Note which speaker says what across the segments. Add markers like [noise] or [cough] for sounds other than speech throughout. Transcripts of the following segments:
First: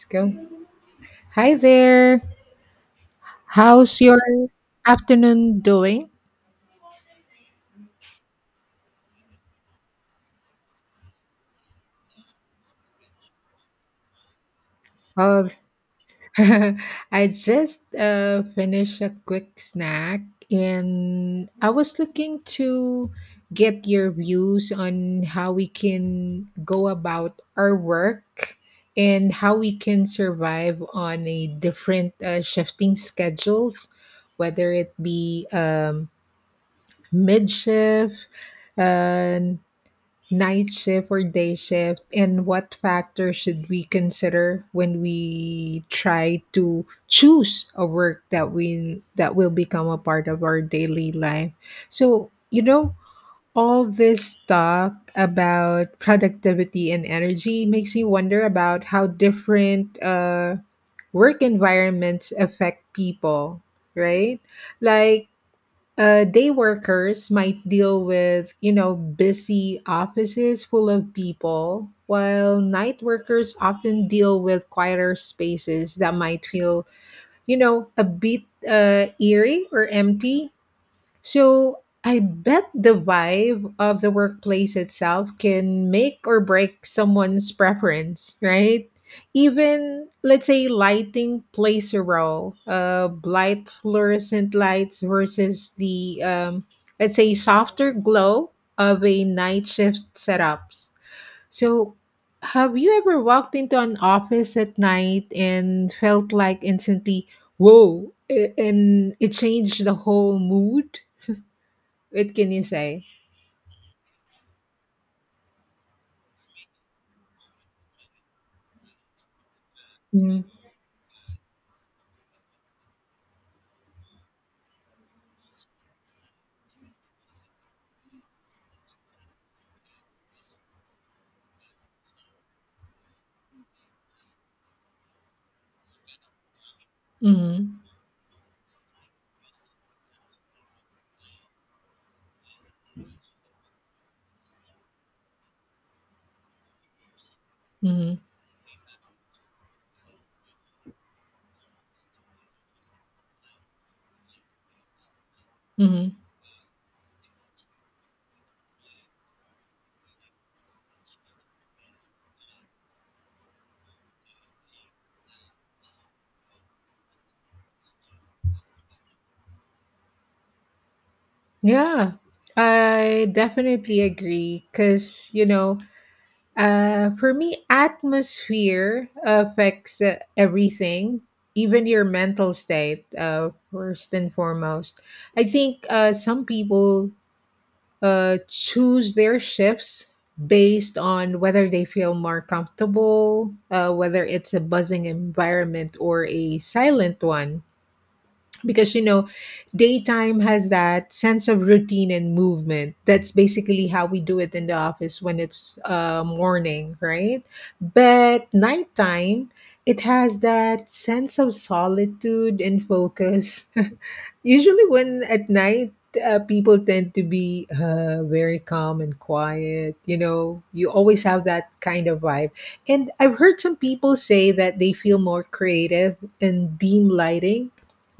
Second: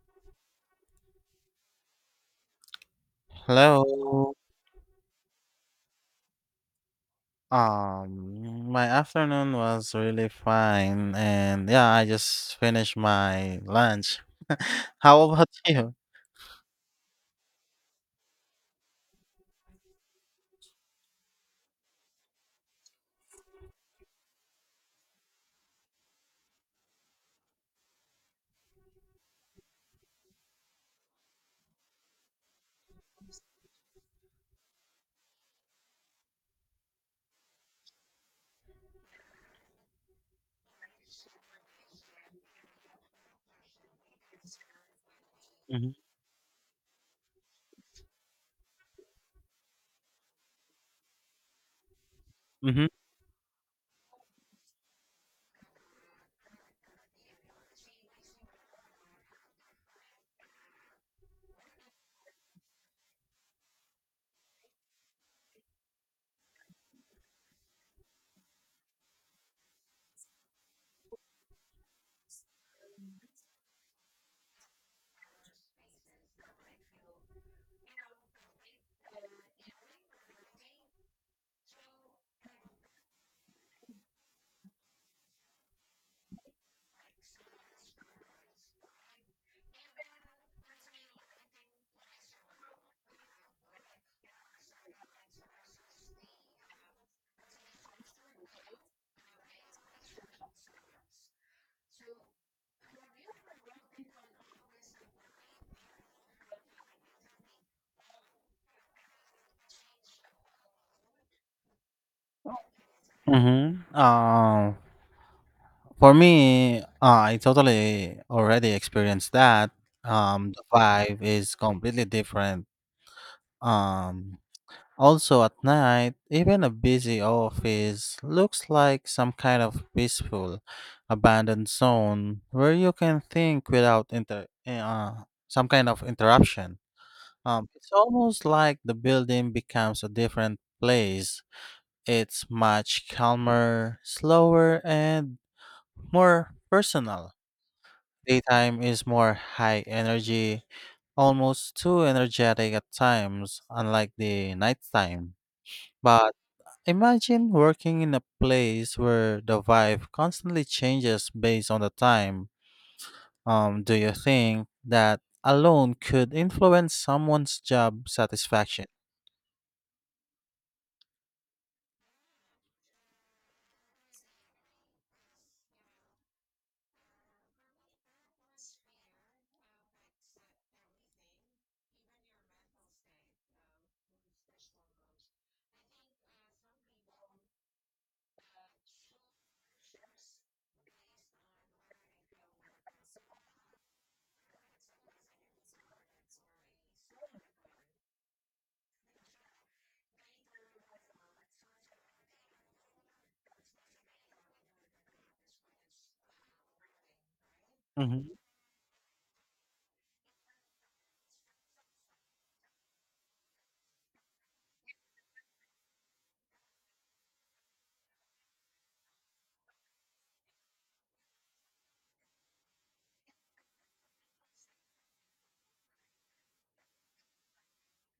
Speaker 1: Let's go. Hi there. How's your
Speaker 2: Hello.
Speaker 1: afternoon doing?
Speaker 2: My afternoon was really fine, and yeah, I just finished my lunch. [laughs] How about
Speaker 1: Oh,
Speaker 2: you?
Speaker 1: [laughs] I just finished a quick snack and I was looking to get your views on how we can go about our work and how we can survive on a different shifting schedules, whether it be mid shift, uh, night shift or day shift, and what factors should we consider when we
Speaker 2: Mm-hmm.
Speaker 1: try to choose a work that will become a part of our daily life. so you
Speaker 2: Mm-hmm.
Speaker 1: know all this talk about productivity and energy makes me wonder about how different work environments affect people, right? Like day workers might deal with busy offices full of people, while night workers often deal with quieter spaces that might feel a bit eerie or empty. So I bet the vibe of the workplace itself can make or break someone's preference, right? Even, let's say, lighting plays a role. Light fluorescent lights versus the, let's say, softer glow of a night shift setups. So, have you ever walked into an office at night and felt like instantly, whoa, and it changed the whole mood? What can you say?
Speaker 2: Mm-hmm. For me, I totally already experienced that.
Speaker 1: Mhm,
Speaker 2: The vibe is completely different. Um, Also, at night, even a busy office looks like some kind of peaceful, abandoned zone where you can think without some kind of interruption.
Speaker 1: mhm,
Speaker 2: It's almost like the building becomes a different place. It's much calmer, slower, and more personal.
Speaker 1: mhm,
Speaker 2: Daytime is more high energy, almost too energetic at times, unlike the nighttime.
Speaker 1: mhm.
Speaker 2: But imagine working in a place where the vibe constantly changes based on the time. Do you think that alone could influence someone's job satisfaction?
Speaker 1: Yeah, I definitely agree. Because, for me, atmosphere affects everything, even your mental state, first and foremost. I think some people choose their shifts based on whether they feel more comfortable, whether it's a buzzing environment or a silent one. Because daytime has that sense of routine and movement. That's basically how we do it in the office when it's morning, right?
Speaker 2: Hmm.
Speaker 1: But nighttime, it has that sense of solitude and focus. [laughs] Usually when at night, people tend to be very calm and quiet. You always have that kind of vibe. And I've heard some people say that they feel more creative in dim lighting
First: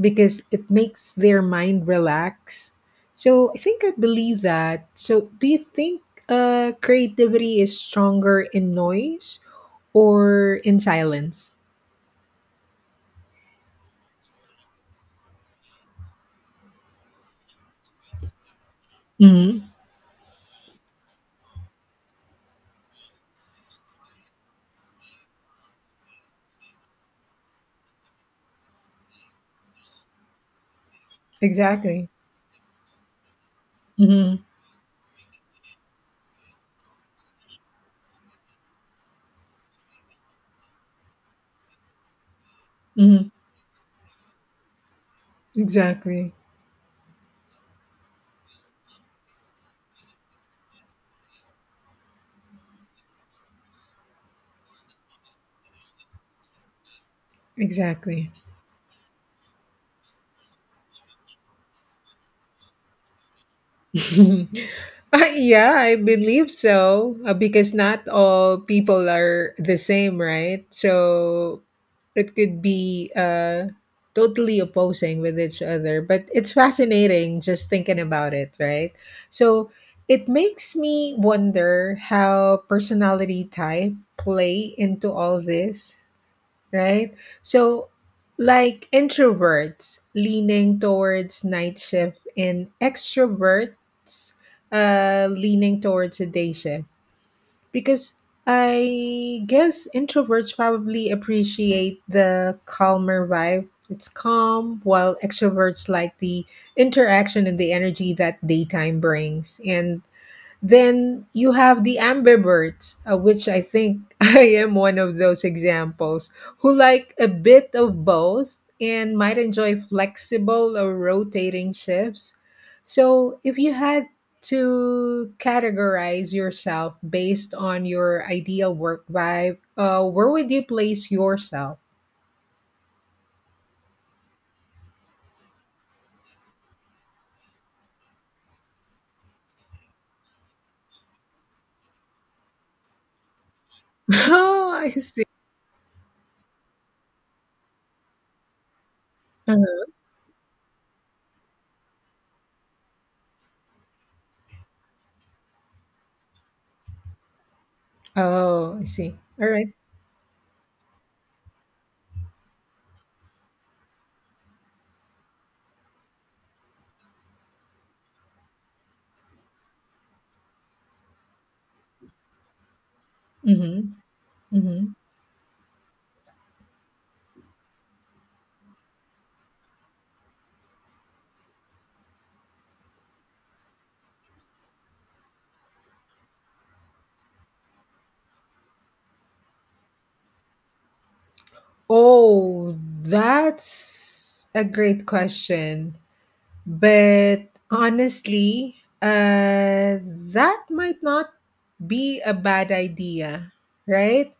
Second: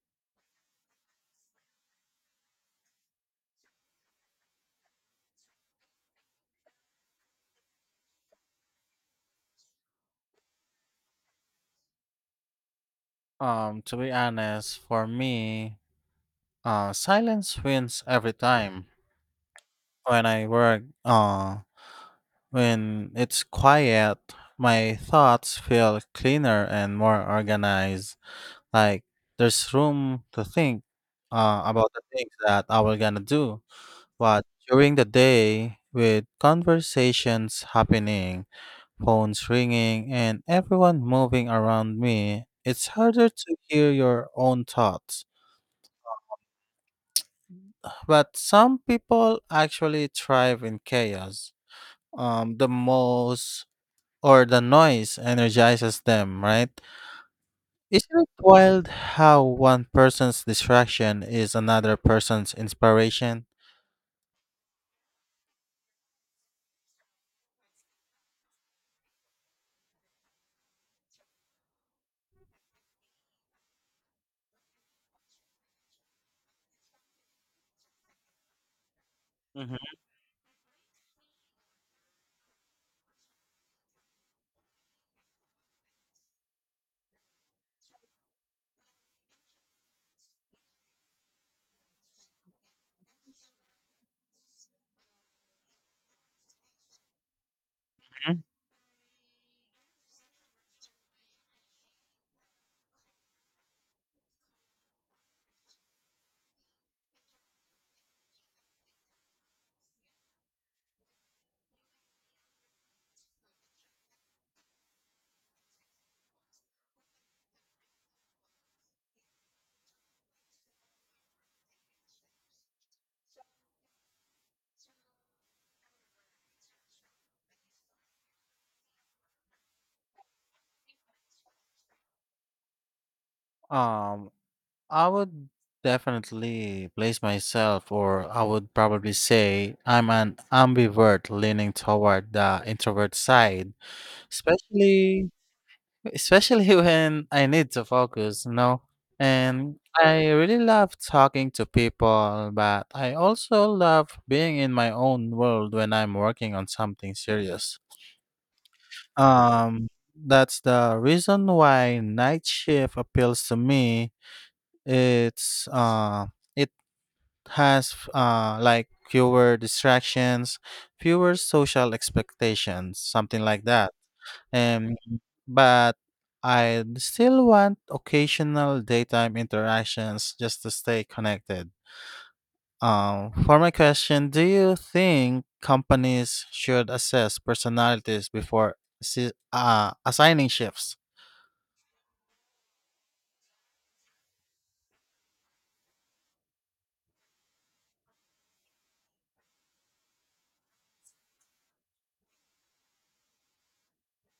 Speaker 1: because it makes their mind relax. So I think I believe that. So do you think creativity is stronger in noise or in silence?
Speaker 2: To be honest, for me, silence wins every time.
Speaker 1: Hmm.
Speaker 2: When I work, when it's quiet, my thoughts feel cleaner and more organized. Like there's room to think about the
Speaker 1: Exactly.
Speaker 2: things that I was gonna do.
Speaker 1: Hmm.
Speaker 2: But during the day, with conversations happening, phones ringing, and everyone moving around me, it's harder
Speaker 1: Hmm.
Speaker 2: to hear your own thoughts.
Speaker 1: Exactly.
Speaker 2: But some people actually thrive in chaos. The most or the noise energizes them, right? Isn't it
Speaker 1: Exactly.
Speaker 2: wild how one person's distraction is another person's inspiration?
Speaker 1: [laughs] [laughs] Yeah, I believe so, because not all people are the same, right? So it could be totally opposing with each other, but it's fascinating just thinking about it, right? So
Speaker 2: Hmm.
Speaker 1: it makes me wonder how personality type play into all this, right? So, like introverts leaning towards night shift and extroverts leaning towards a day shift. Because I guess introverts probably appreciate the calmer vibe. It's calm, while extroverts like the interaction and the energy that daytime brings. And then you have the ambiverts, which I think [laughs] I am one of those examples, who like a bit of both and might enjoy flexible or rotating shifts. So, if you had to categorize yourself based on your ideal work vibe, where would you place yourself?
Speaker 2: Um, I would definitely place myself, or I would probably say I'm an ambivert leaning toward the introvert side,
Speaker 1: [laughs] Oh, I see.
Speaker 2: especially especially [laughs] when I need to focus, you know. And
Speaker 1: Uh-huh.
Speaker 2: I really love talking to people, but I also love being in my own world when I'm working on something serious.
Speaker 1: Oh, I see. All right.
Speaker 2: Um, that's the reason why night shift appeals to me. It's uh, it has like fewer distractions, fewer social expectations, something like
Speaker 1: Mm-hmm.
Speaker 2: that.
Speaker 1: Mm-hmm.
Speaker 2: Um, but I still want occasional daytime interactions just to stay connected. For my question, do you think companies should assess personalities before assigning shifts?
Speaker 1: Oh, that's a great question. But honestly, uh, that might not be a bad idea, right?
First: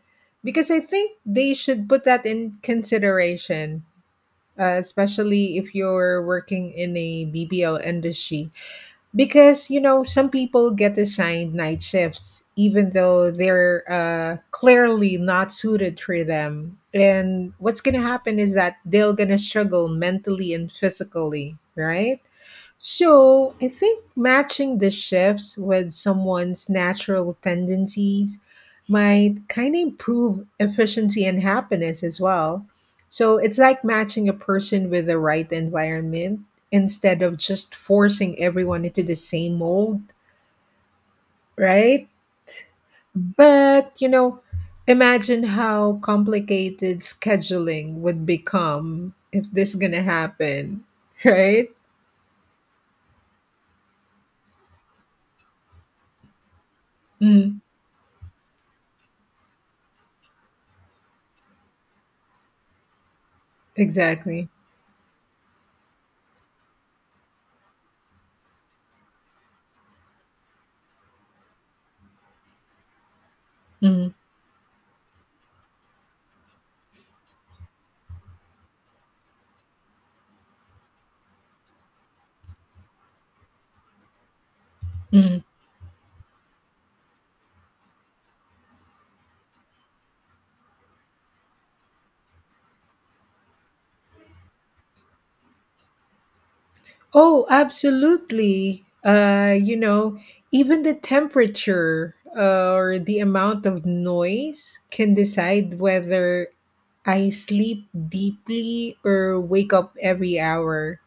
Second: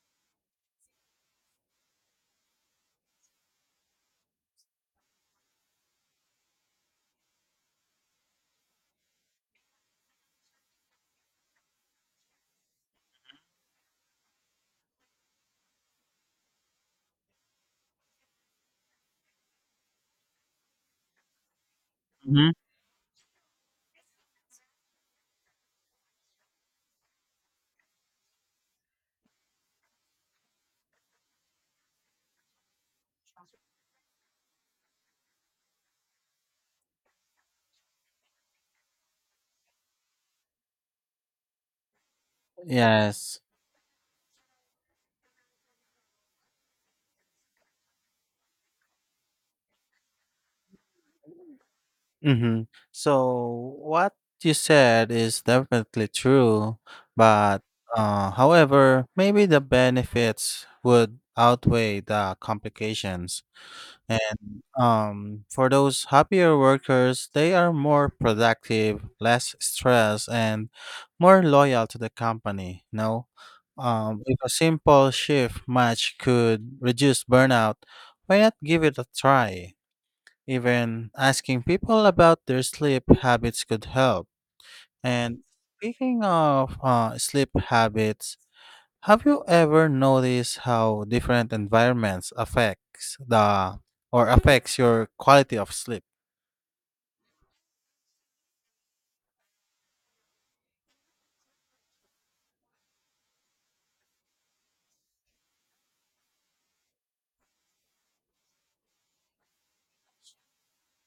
Speaker 1: Because I think they should put that in consideration, especially if you're working in a BPO industry. Because some people get assigned night shifts even though they're clearly not suited for them, and what's gonna happen is that they're gonna struggle mentally and physically, right?
Speaker 2: Mhm.
Speaker 1: So I think matching the shifts with someone's natural tendencies might kind of improve efficiency and happiness as well. So it's like matching a person with the right environment instead of just forcing everyone into the same mold, right?
Speaker 2: Yes.
Speaker 1: But imagine how complicated scheduling would become if this going to happen, [laughs] right?
Speaker 2: Mhm. So what you said is definitely true,
Speaker 1: Mm,
Speaker 2: but however, maybe the benefits would outweigh the complications.
Speaker 1: exactly.
Speaker 2: And for those happier workers, they are more productive, less stressed, and more loyal to the company. You know,
Speaker 1: Mm,
Speaker 2: if a simple shift match could reduce burnout, why not give it a try? Even asking people about their sleep habits could help. And
Speaker 1: mm.
Speaker 2: speaking of sleep habits, have you ever noticed how different environments affects the or affects your quality of sleep?
Speaker 1: Oh, absolutely. Even the temperature or the amount of noise can decide whether I sleep deeply or wake up every hour.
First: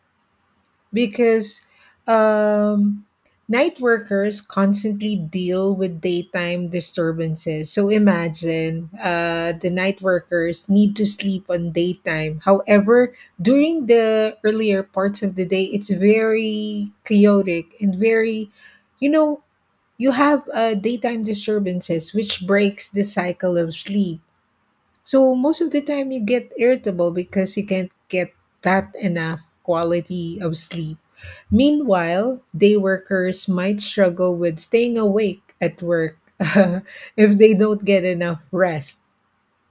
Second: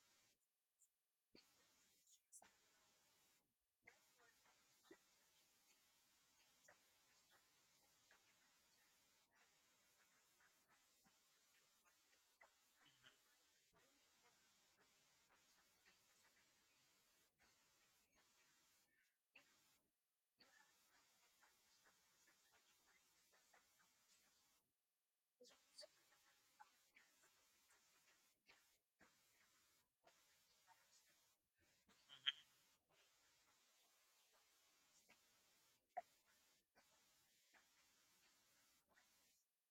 Speaker 1: Because um, night workers constantly deal with daytime disturbances. So imagine the night workers need to sleep on daytime. However, during the earlier parts of the day, it's very chaotic and very, you know, you have daytime disturbances, which breaks the cycle of sleep. So most of the time you get irritable because you can't get that enough quality of sleep. Meanwhile, day workers might struggle with staying awake at work [laughs] if they don't get enough rest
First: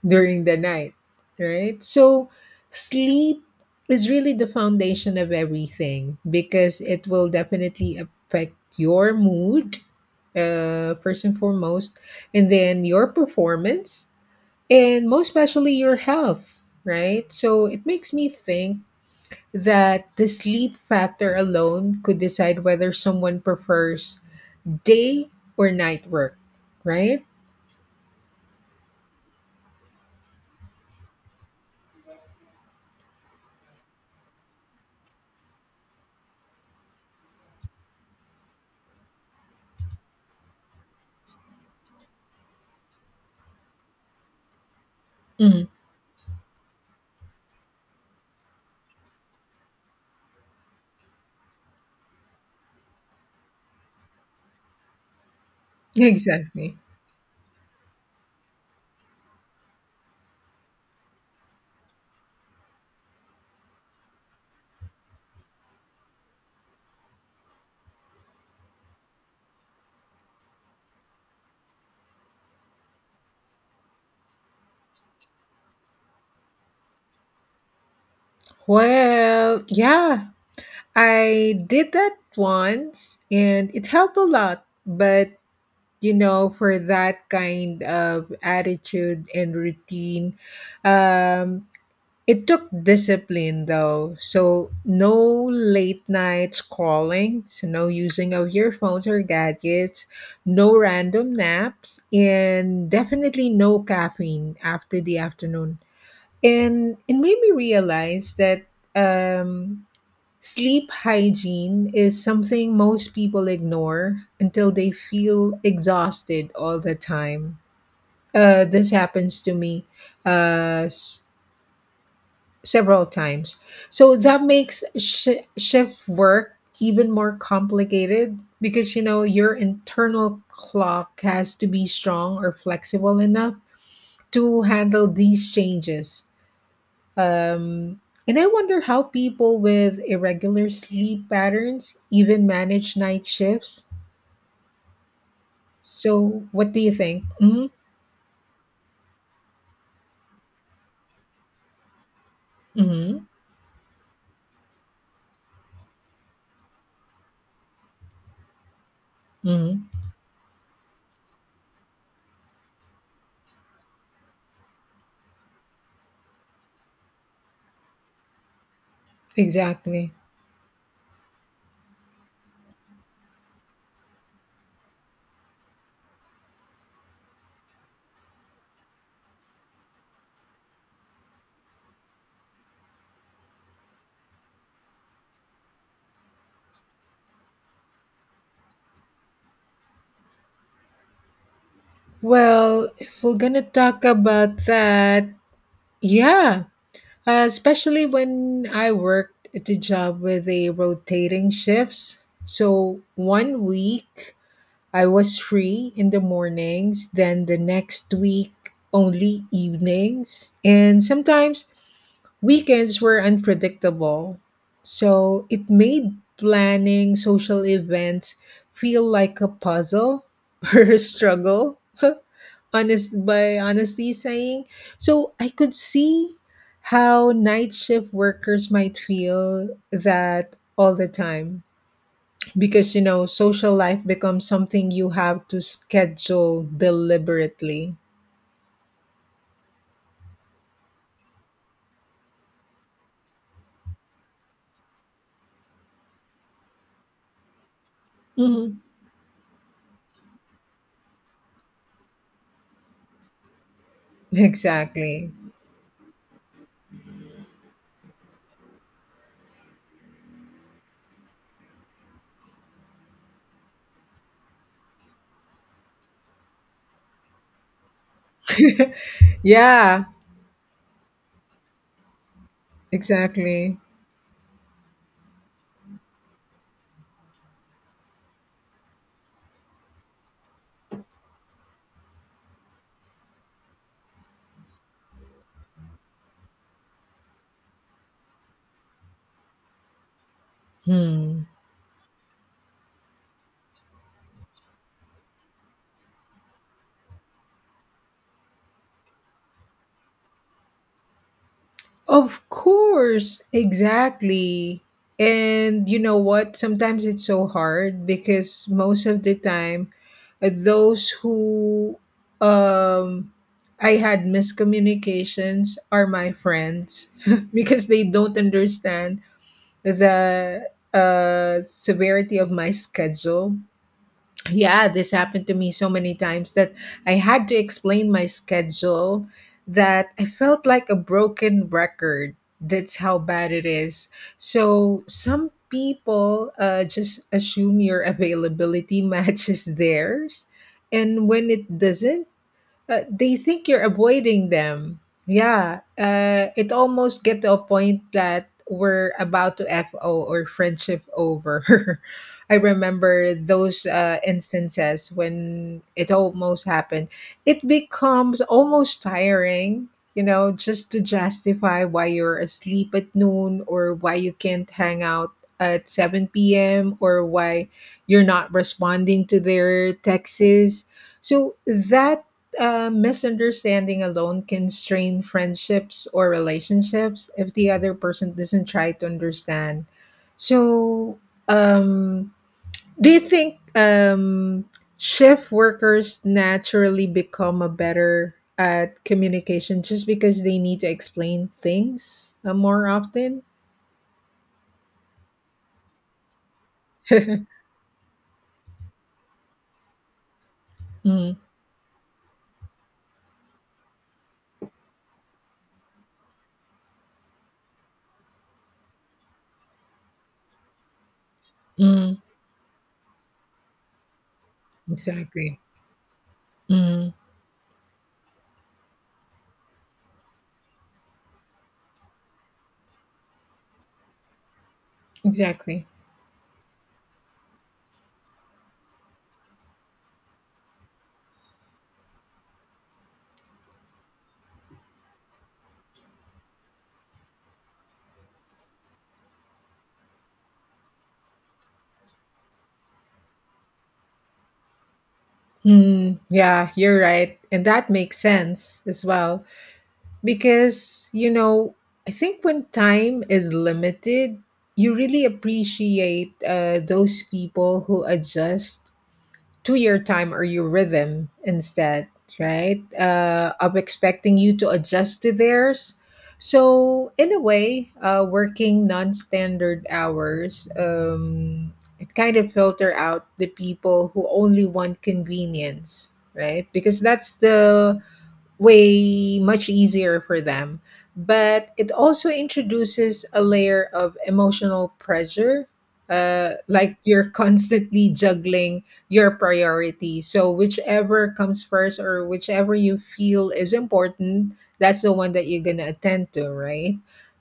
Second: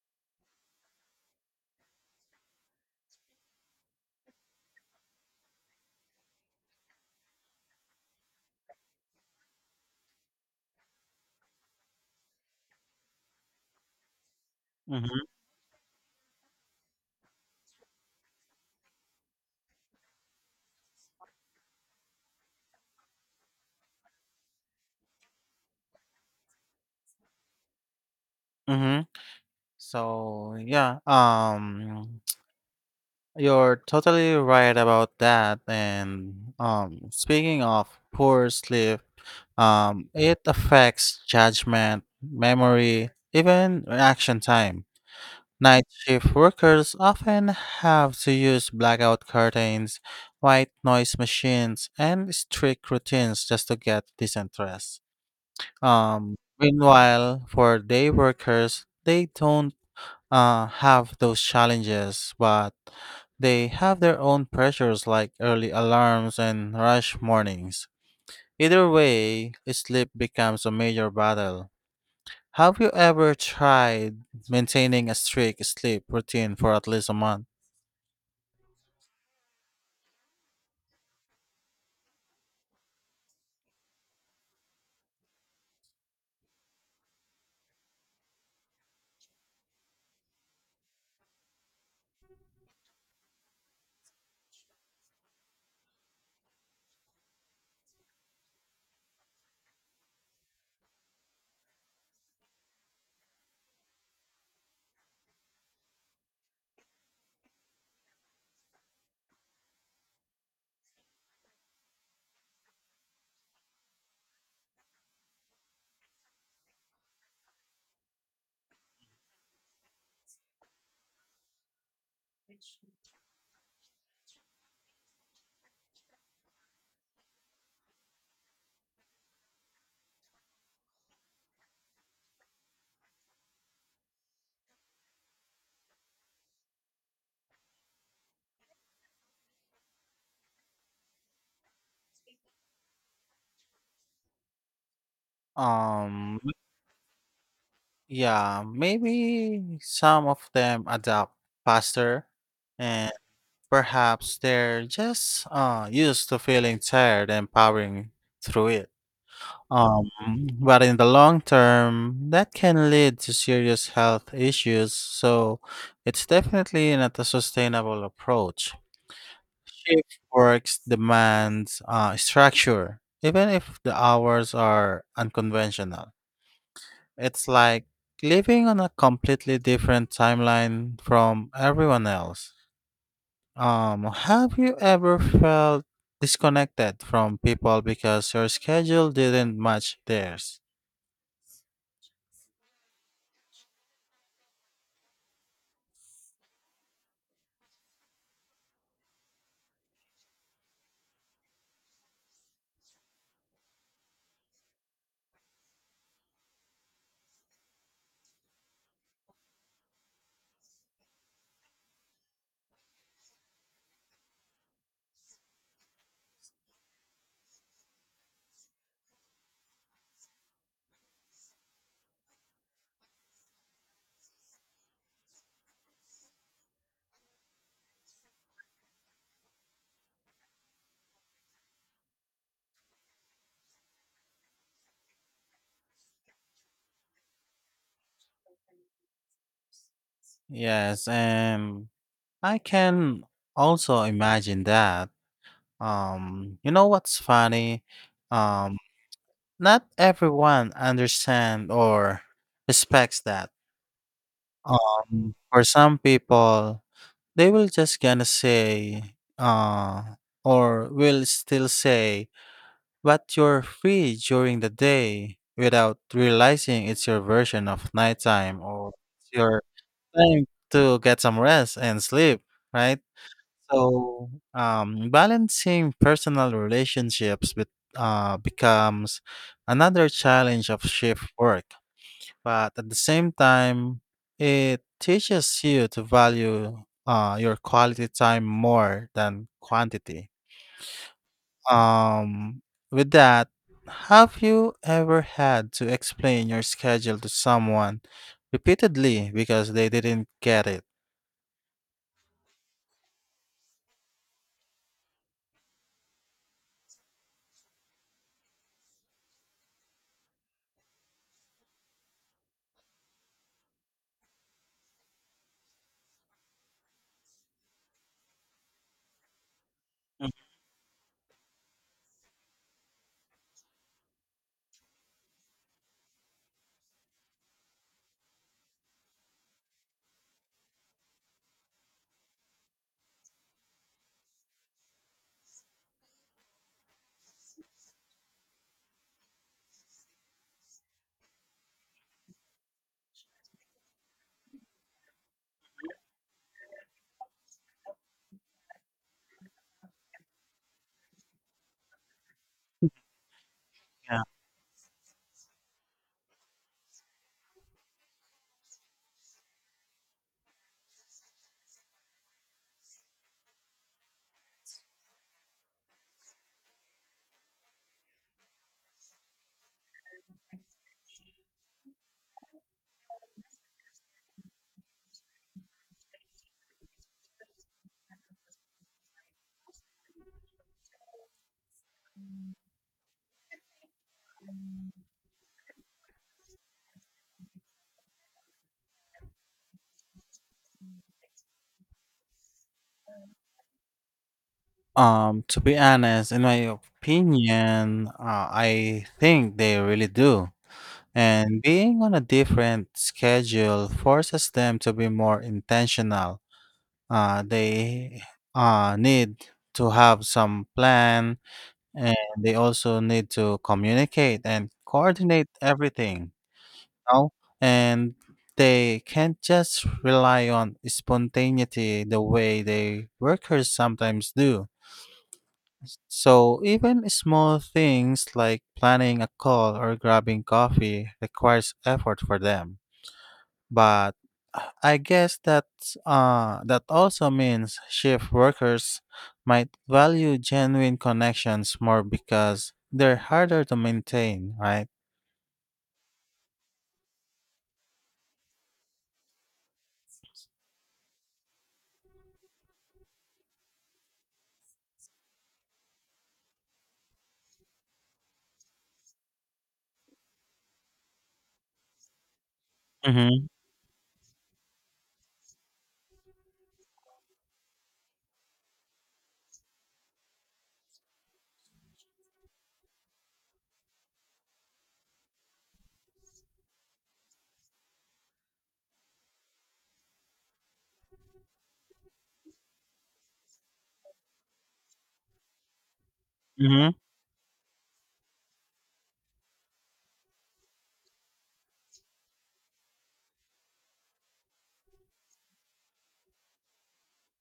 Speaker 1: during the night, right? So sleep is really the foundation of everything because it will definitely affect your mood, first and foremost, and then your performance and
Speaker 2: Mm-hmm.
Speaker 1: most especially your health, right? So it makes me think that the sleep factor alone could decide whether someone prefers day or night work, right?
Speaker 2: Mm-hmm. So yeah, you're totally right about that. And speaking of poor sleep, um, it affects judgment, memory, even reaction time.
Speaker 1: Mm,
Speaker 2: Night shift workers often have to use blackout curtains, white noise machines, and strict routines just to get decent rest.
Speaker 1: [laughs] exactly.
Speaker 2: Meanwhile, for day workers, they don't have those challenges, but they have their own pressures like early alarms and rush mornings. Either way, sleep becomes a major battle. Have you ever tried maintaining a strict sleep routine for at least a month?
Speaker 1: Well, yeah, I did that once and it helped a lot, but for that kind of attitude and routine, um, it took discipline though. So no late nights calling, so no using of your phones or gadgets, no random naps, and definitely no caffeine after the afternoon. And it made me realize that um, sleep hygiene is something most people ignore until they feel exhausted all the time. This happens to me. Uh, several times. So that makes shift work even more complicated because your internal clock has to be strong or flexible enough to handle these changes. Um, and I wonder how people with irregular sleep patterns even manage night shifts.
Speaker 2: Um,
Speaker 1: So, what do you think? Hmm.
Speaker 2: yeah, maybe some of them adapt faster and
Speaker 1: Hmm.
Speaker 2: perhaps they're just used to feeling tired and powering through it.
Speaker 1: Hmm.
Speaker 2: Um, but in the long term, that can lead to serious health issues, so it's definitely not a sustainable approach.
Speaker 1: Exactly.
Speaker 2: Shift works demands structure, even if the hours are unconventional. It's like living on a completely different timeline from everyone else. Have you ever felt disconnected from people because your schedule didn't match theirs?
Speaker 1: Well, if we're gonna talk about that, yeah. Especially when I worked at the job with a rotating shifts. So one week I was free in the mornings, then the next week only evenings. And sometimes weekends were unpredictable. So it made planning social events feel like a puzzle [laughs] or a struggle. [laughs] Honestly saying. So I could see how night shift workers might feel that all the time because social life becomes something you have to schedule deliberately.
Speaker 2: Yes, and I can also imagine that. You know what's funny? Um,
Speaker 1: Hmm.
Speaker 2: Not everyone understand or respects that.
Speaker 1: Exactly.
Speaker 2: For some people, they will just gonna say, or will still say, but you're free during the day without realizing it's your version of nighttime or it's
Speaker 1: [laughs]
Speaker 2: your
Speaker 1: Yeah,
Speaker 2: time to get some rest and sleep, right?
Speaker 1: exactly.
Speaker 2: So, balancing personal relationships with, becomes another challenge of shift work, but at the same time it teaches you to value your quality time more than quantity.
Speaker 1: Hmm.
Speaker 2: Um, with that, have you ever had to explain your schedule to someone repeatedly because they didn't get it?
Speaker 1: Of course, exactly. And you know what, sometimes it's so hard because most of the time, those who um I had miscommunications are my friends [laughs] because they don't understand the severity of my schedule. Yeah, this happened to me so many times that I had to explain my schedule, that I felt like a broken record. That's how bad it is. So some people just assume your availability [laughs] matches theirs. And when it doesn't, they think you're avoiding them. Yeah, it almost get to a point that we're about to FO, or friendship over. [laughs] I remember those
Speaker 2: Yeah.
Speaker 1: instances when it almost happened. It becomes almost tiring, just to justify why you're asleep at noon or why you can't hang out at 7 p.m. or why you're not responding to their texts. So that a misunderstanding alone can strain friendships or relationships if the other person doesn't try to understand. So, um, do you think shift workers naturally become a better at communication just because they need to explain things more often?
Speaker 2: Um, to be honest in my
Speaker 1: [laughs]
Speaker 2: opinion, I think they really do,
Speaker 1: Mm,
Speaker 2: and being on a different schedule forces them to be more intentional. Uh, they need to have some plan and
Speaker 1: mm,
Speaker 2: they also need to communicate and coordinate
Speaker 1: exactly.
Speaker 2: everything.
Speaker 1: Mm,
Speaker 2: You and They can't just rely on spontaneity the way the workers sometimes do,
Speaker 1: exactly.
Speaker 2: so even small things like planning a call or grabbing coffee requires effort for them. But I guess that also means shift workers might value genuine connections more because they're harder to maintain, right?
Speaker 1: Mm, yeah, you're right. And that makes sense as well. Because I think when time is limited, you really appreciate those people who adjust to your time or your rhythm instead, right,
Speaker 2: Mm-hmm.
Speaker 1: of expecting you to adjust to theirs. So in a way, working non-standard hours, it kind of filter out the people who only want convenience, right? Because that's the way much easier for them. But it also introduces a layer of emotional pressure,
Speaker 2: Mm-hmm.
Speaker 1: like you're [laughs] constantly juggling your priorities. So, whichever comes first or whichever you feel is important, that's the one that you're going to attend to, right?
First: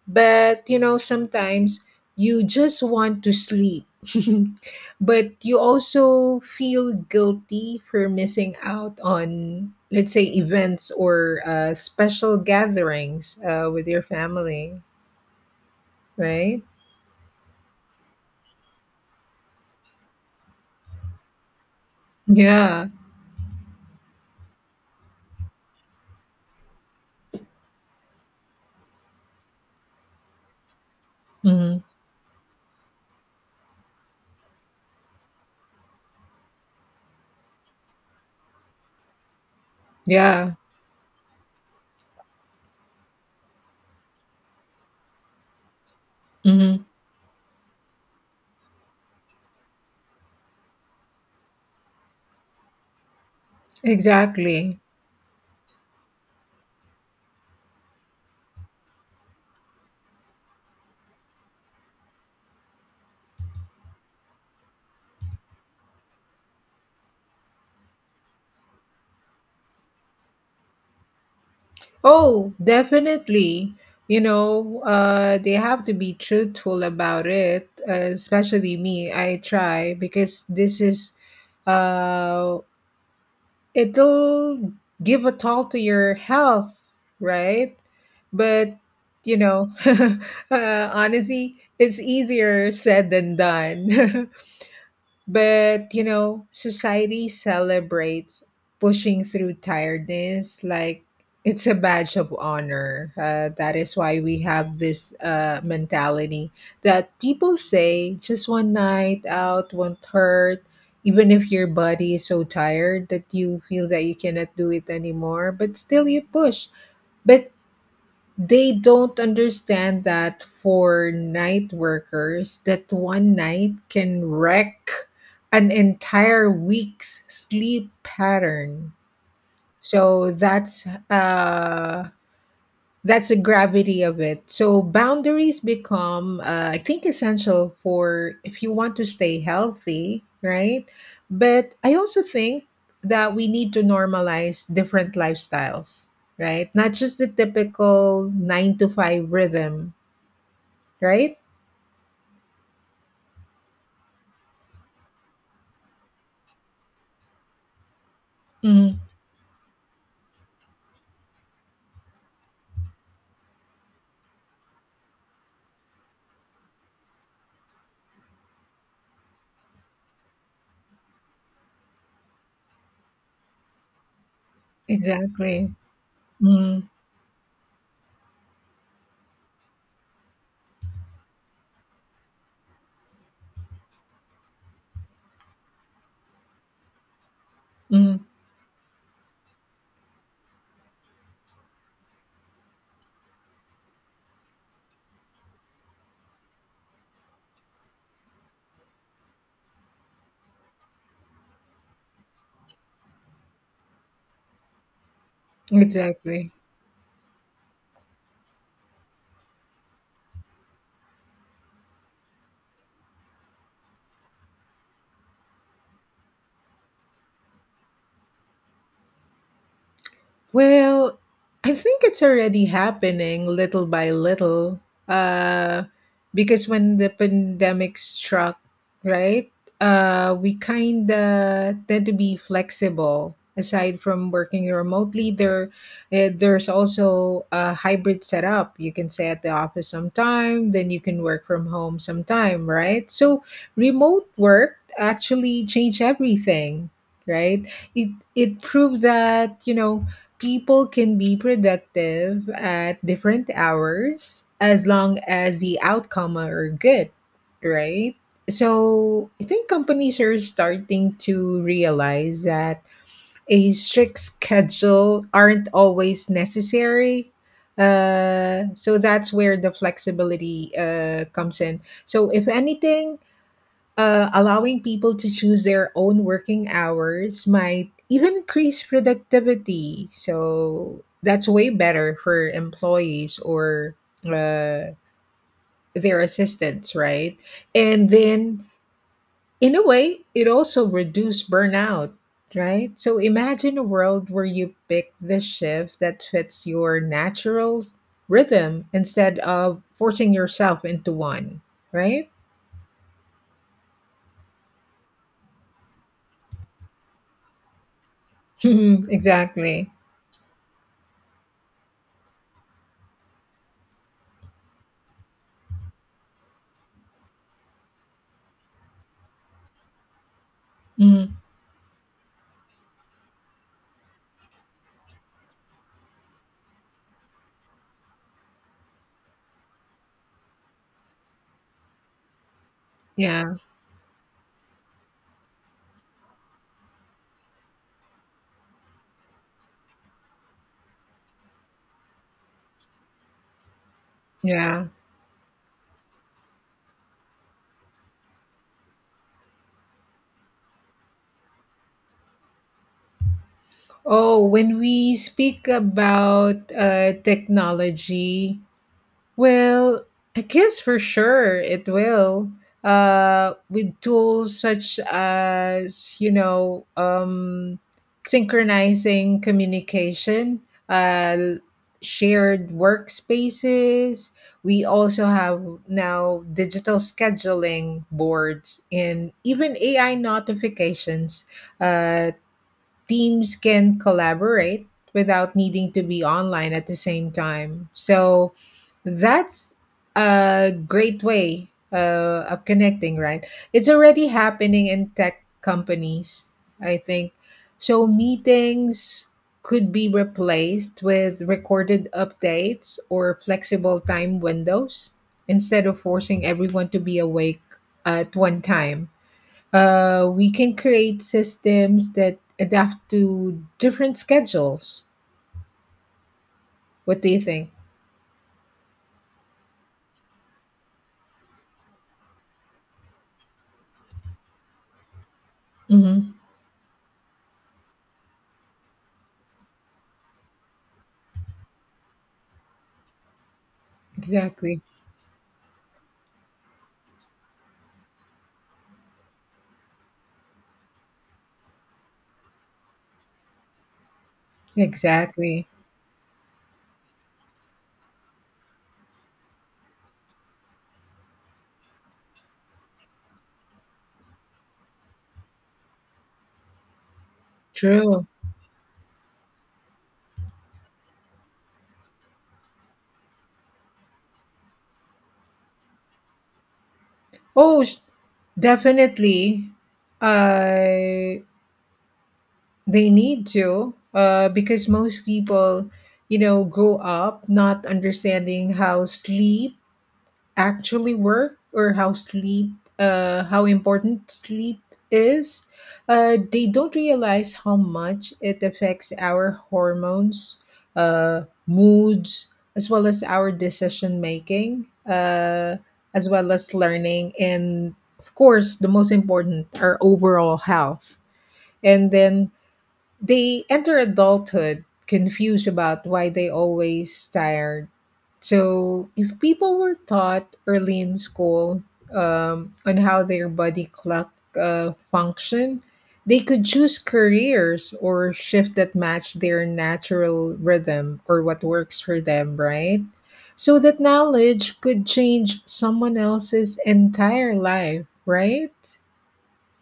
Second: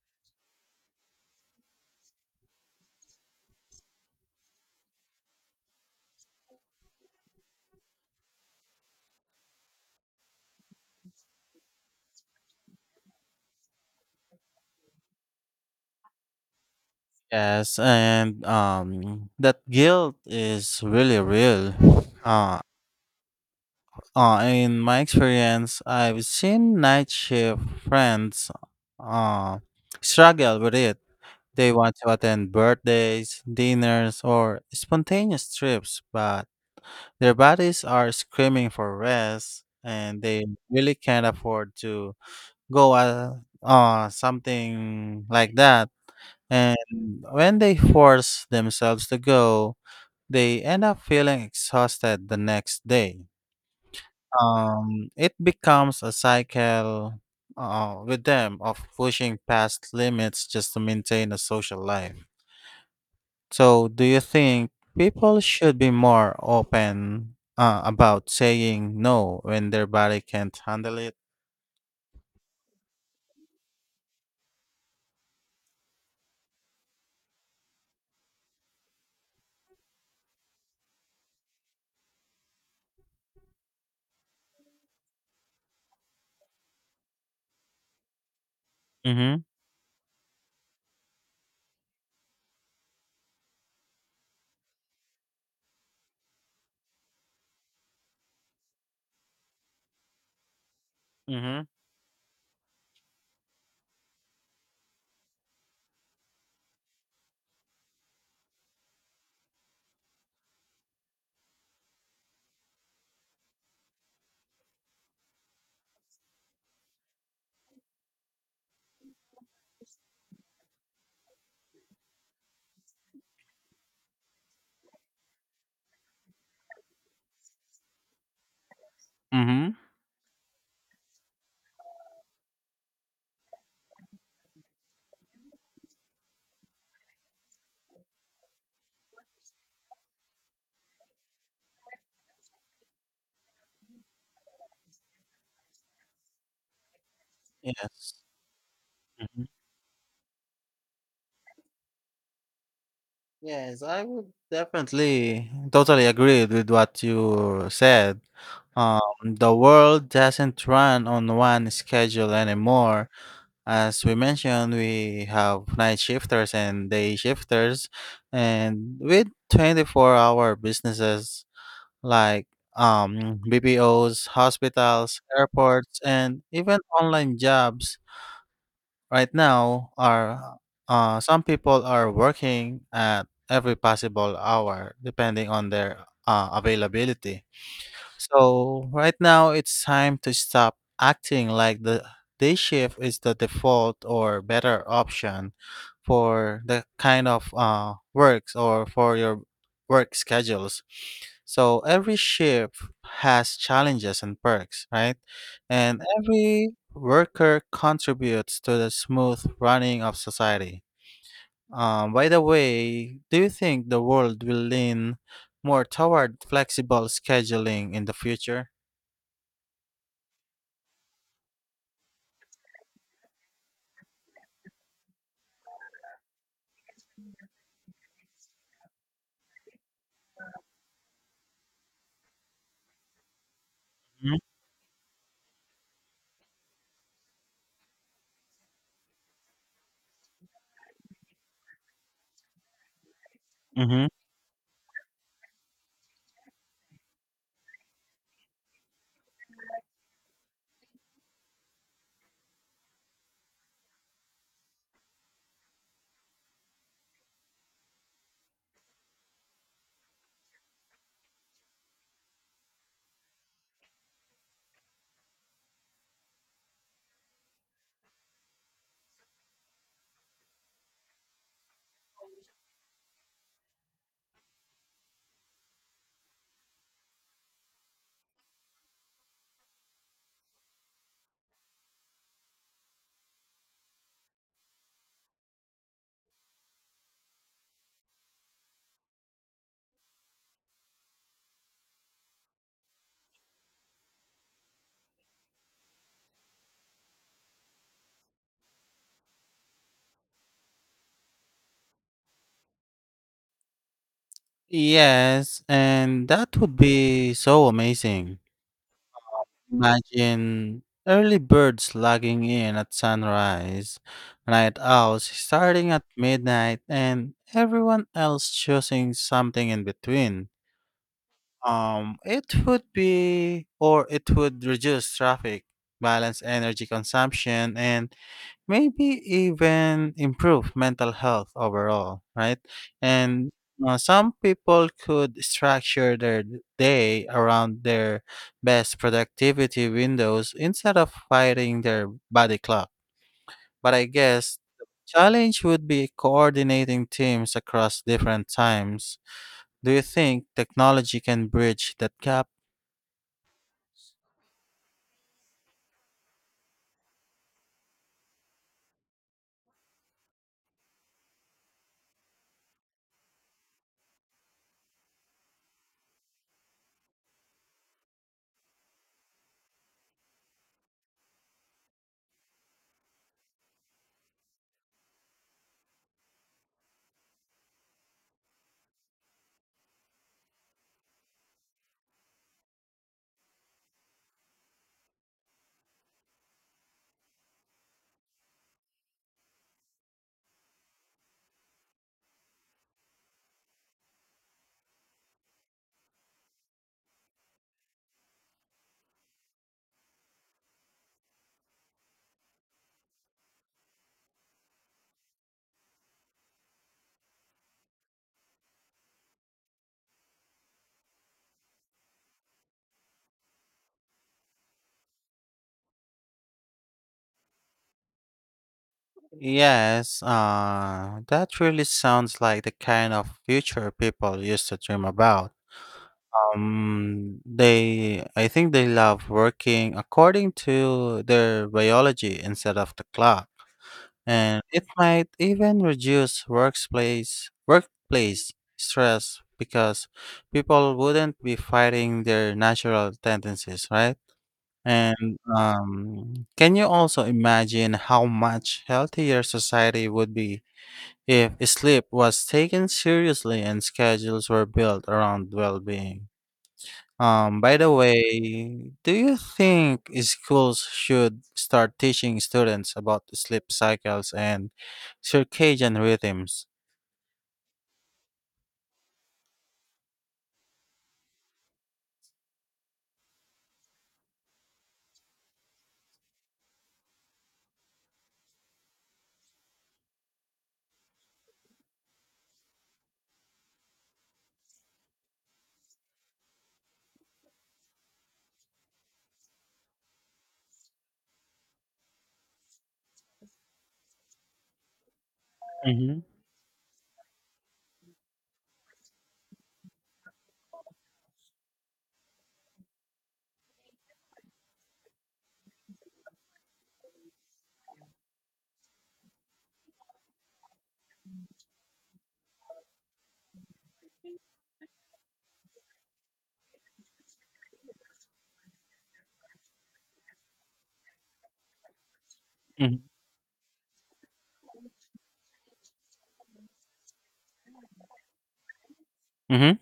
Speaker 1: But sometimes you just want to sleep. [laughs] But you also feel guilty for missing out on, let's say, events or special gatherings with your family, right?
Speaker 2: Yes, and that guilt is really real. Uh,
Speaker 1: Yeah.
Speaker 2: uh, in my experience, I've seen night shift friends uh struggle with it. They
Speaker 1: Hmm.
Speaker 2: want to attend birthdays, dinners, or spontaneous trips, but their bodies are screaming for rest and they
Speaker 1: Yeah.
Speaker 2: really can't afford to go, something like that. And
Speaker 1: Hmm.
Speaker 2: when they force themselves to go, they end up feeling exhausted the next day.
Speaker 1: Exactly.
Speaker 2: It becomes a cycle with them of pushing past limits just to maintain a social life. So, do you think people should be more open about saying no when their body can't handle it?
Speaker 1: Oh, definitely. They have to be truthful about it, especially me. I try because this is uh, it'll give a toll to your health, right? But you
Speaker 2: Mm-hmm.
Speaker 1: know, [laughs] honestly, it's easier said than done. [laughs] But society celebrates pushing through tiredness like
Speaker 2: Mm-hmm.
Speaker 1: it's a badge of honor. That is why we have this mentality that people say just one night out won't hurt, even if your body is so tired that you feel that you cannot do it anymore, but still you push. But they don't understand that for night workers that one night can wreck an entire week's sleep pattern,
Speaker 2: Mm-hmm.
Speaker 1: so that's the gravity of it. So boundaries become, I think, essential for if you want to stay healthy, right? But I also think that we need to normalize different lifestyles, right? Not just the
Speaker 2: Yes.
Speaker 1: typical 9 to 5
Speaker 2: Hmm.
Speaker 1: rhythm, right?
Speaker 2: Yes, I would definitely totally agree with what you said. Um,
Speaker 1: Mm,
Speaker 2: the world doesn't run on one schedule anymore. As we mentioned, we have night shifters and day shifters, and with 24-hour businesses like BPOs, hospitals,
Speaker 1: exactly.
Speaker 2: airports, and even
Speaker 1: Mm,
Speaker 2: online jobs right now are some people are working at every possible hour depending on their availability.
Speaker 1: mm,
Speaker 2: So right now it's time to stop acting like the day shift is the default or better option for the kind of works or for your work schedules. So every shift has challenges and perks, right? And
Speaker 1: exactly.
Speaker 2: every worker contributes to the smooth running of society. By the way, do you think the world will lean more toward flexible scheduling in the future?
Speaker 1: Well, I think it's already happening little by little. Uh, because when the pandemic struck, right, we kind of tend to be flexible. Aside from
Speaker 2: Mhm,
Speaker 1: working remotely, there there's also a hybrid setup. You can stay at the office sometime, then you can work from home sometime, right? So
Speaker 2: mhm.
Speaker 1: remote work actually changed everything, right? It proved that you know people can be productive at different hours as long as the outcome are good, right? So I think companies are starting to realize that a strict schedule aren't always necessary. So that's where the flexibility comes in. So if anything, allowing people to choose their own working hours might even increase productivity. So that's way better for employees or uh, their assistants, right? And then, in a way, it also reduces burnout, right? So imagine a world where you pick the shift that fits your natural rhythm instead of forcing yourself into one, right?
Speaker 2: Yes, and that would be so amazing.
Speaker 1: [laughs] Exactly.
Speaker 2: Imagine early birds logging in at sunrise, night owls starting at midnight, and everyone else choosing something in between.
Speaker 1: Mhm.
Speaker 2: It would reduce traffic, balance energy consumption, and maybe even improve mental health overall, right? And
Speaker 1: Yeah.
Speaker 2: some people could structure their day around their best productivity windows instead of fighting their body clock. But I guess
Speaker 1: Yeah.
Speaker 2: challenge would be coordinating teams across different times. Do you think technology can bridge that gap?
Speaker 1: Oh, when we speak about technology, well, I guess for sure it will. With tools such as, synchronizing communication, uh, shared workspaces. We also have now digital scheduling boards and even AI notifications. Uh, Teams can collaborate without needing to be online at the same time. So that's a great way of connecting, right? It's already happening in tech companies, I think. So meetings could be replaced with recorded updates or flexible time windows instead of forcing everyone to be awake at one time. We can create systems that adapt to different schedules. What do you think?
Speaker 2: Yes, that really sounds like the kind of future people used to dream about.
Speaker 1: Hmm.
Speaker 2: I think they love working according to their biology instead of the clock, and
Speaker 1: Exactly.
Speaker 2: it might even reduce workplace stress because people wouldn't be fighting their natural tendencies, right? And
Speaker 1: Exactly.
Speaker 2: can you also imagine how much healthier society would be if sleep was taken seriously and schedules were built around well-being? By the
Speaker 1: True.
Speaker 2: way, do you think schools should start teaching students about sleep cycles and circadian rhythms?
Speaker 1: Oh, sh- Definitely. Uh, they need to because most people, you know, grow up not understanding how sleep actually work or how sleep how important sleep is they don't realize how much it affects our hormones moods as well as our decision making
Speaker 2: Hmm.
Speaker 1: as well as learning and of course the most important our overall health and then they enter adulthood confused about why they always tired. So if people were taught early in school on how their body clock function, they could choose careers or shift that match their natural rhythm or what works for them,
Speaker 2: Hmm.
Speaker 1: right? So that knowledge could change someone else's entire life, right?
Speaker 2: Mm-hmm.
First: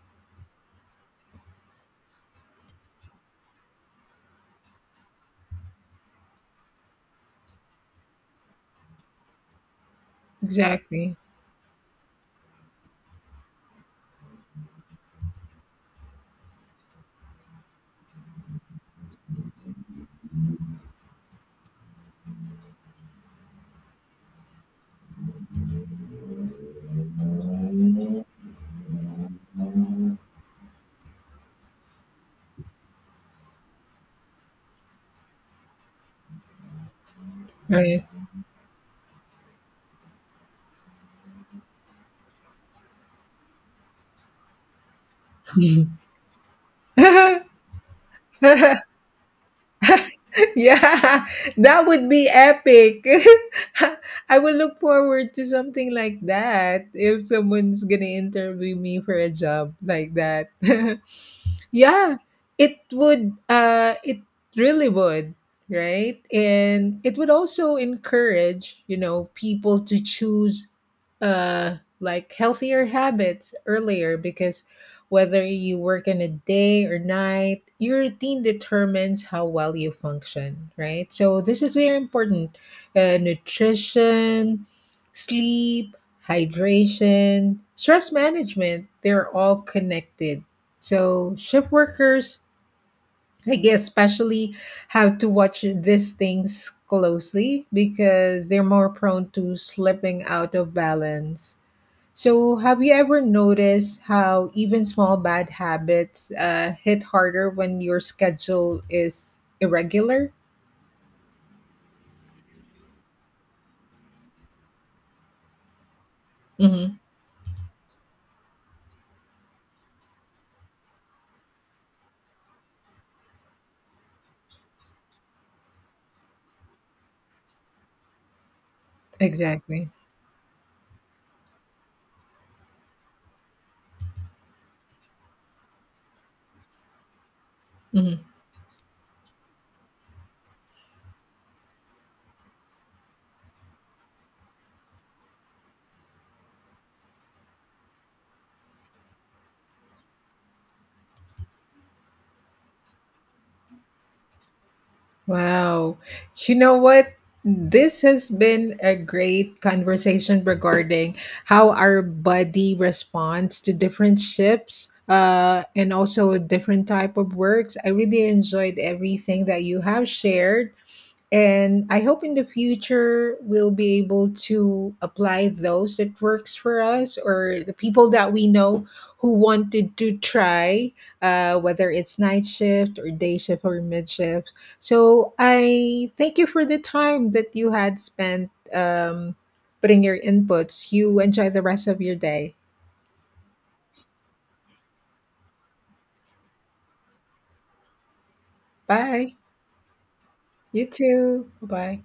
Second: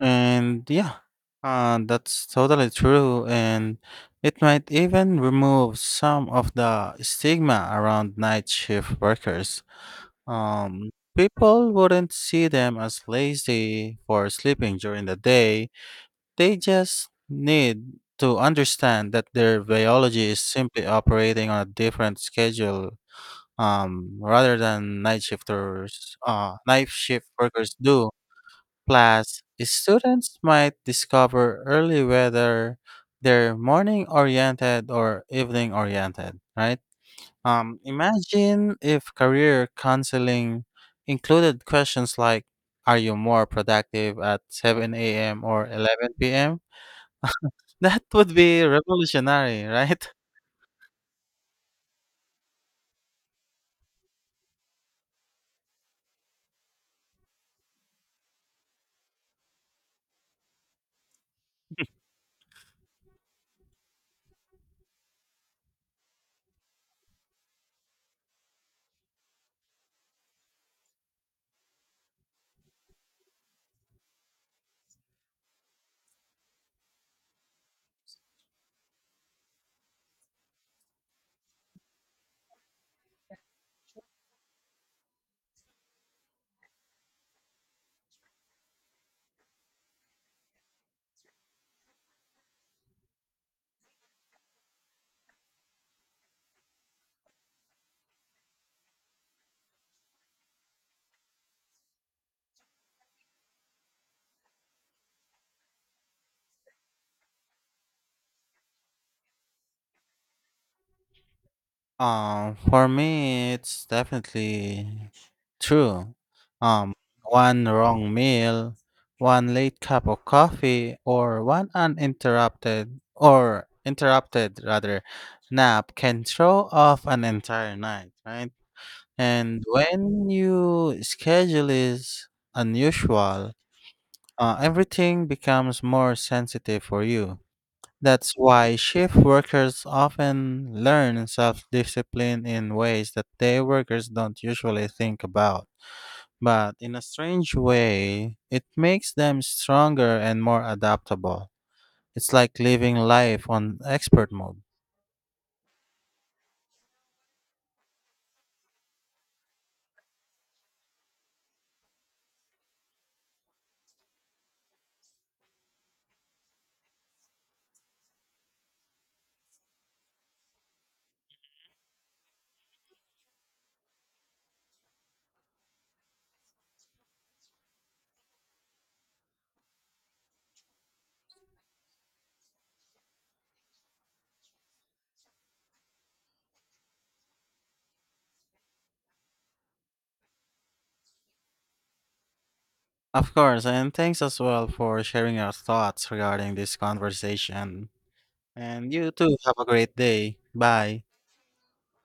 Speaker 2: And yeah, that's totally true. And it might even remove some of the stigma around night shift workers. Um,
Speaker 1: Exactly.
Speaker 2: people wouldn't see them as lazy for sleeping during the day. They just need to understand that their biology is simply operating on a different schedule, rather than night shift workers do. Plus, students might discover early whether they're morning oriented or evening oriented, right?
Speaker 1: Right.
Speaker 2: Imagine if career counseling included questions like, are you more productive at 7 a.m. or 11 p.m.? [laughs] That would be
Speaker 1: [laughs]
Speaker 2: revolutionary, right?
Speaker 1: Yeah, [laughs] that would be epic. [laughs] I will look forward to something like that if someone's gonna interview me for a job like that. [laughs] Yeah, it really would, right? And it would also encourage, you know, people to choose like healthier habits earlier because whether you work in a day or night, your routine determines how well you function, right? So this is very important. Nutrition, sleep, hydration, stress management, they're all connected so shift workers, I guess, especially have to watch these things closely because they're more prone to slipping out of balance. So, have you ever noticed how even small bad habits hit harder when your schedule is irregular?
Speaker 2: For me, it's definitely true. Um,
Speaker 1: Hmm.
Speaker 2: one wrong meal, one late cup of coffee, or one uninterrupted or interrupted rather nap can throw off an entire night, right? And
Speaker 1: Exactly.
Speaker 2: when you schedule is unusual, everything becomes more sensitive for you.
Speaker 1: Mhm.
Speaker 2: That's why shift workers often learn self discipline in ways that day workers don't usually think about. But in a strange way, it makes them stronger and more adaptable. It's like living life on expert mode.
Speaker 1: Wow. You know what? This has been a great conversation regarding how our body responds to different shifts and also different type of works. I really enjoyed everything that you have shared. And I hope in the future we'll be able to apply those that works for us or the people that we know who wanted to try, whether it's night shift or day shift or mid shift. So I thank you for the time that you had spent putting your inputs. You enjoy the rest of your day.
Speaker 2: Of course, and thanks as well for sharing your thoughts regarding this conversation. And you too,
Speaker 1: Bye.
Speaker 2: have a great day.
Speaker 1: You
Speaker 2: Bye.
Speaker 1: too. Bye.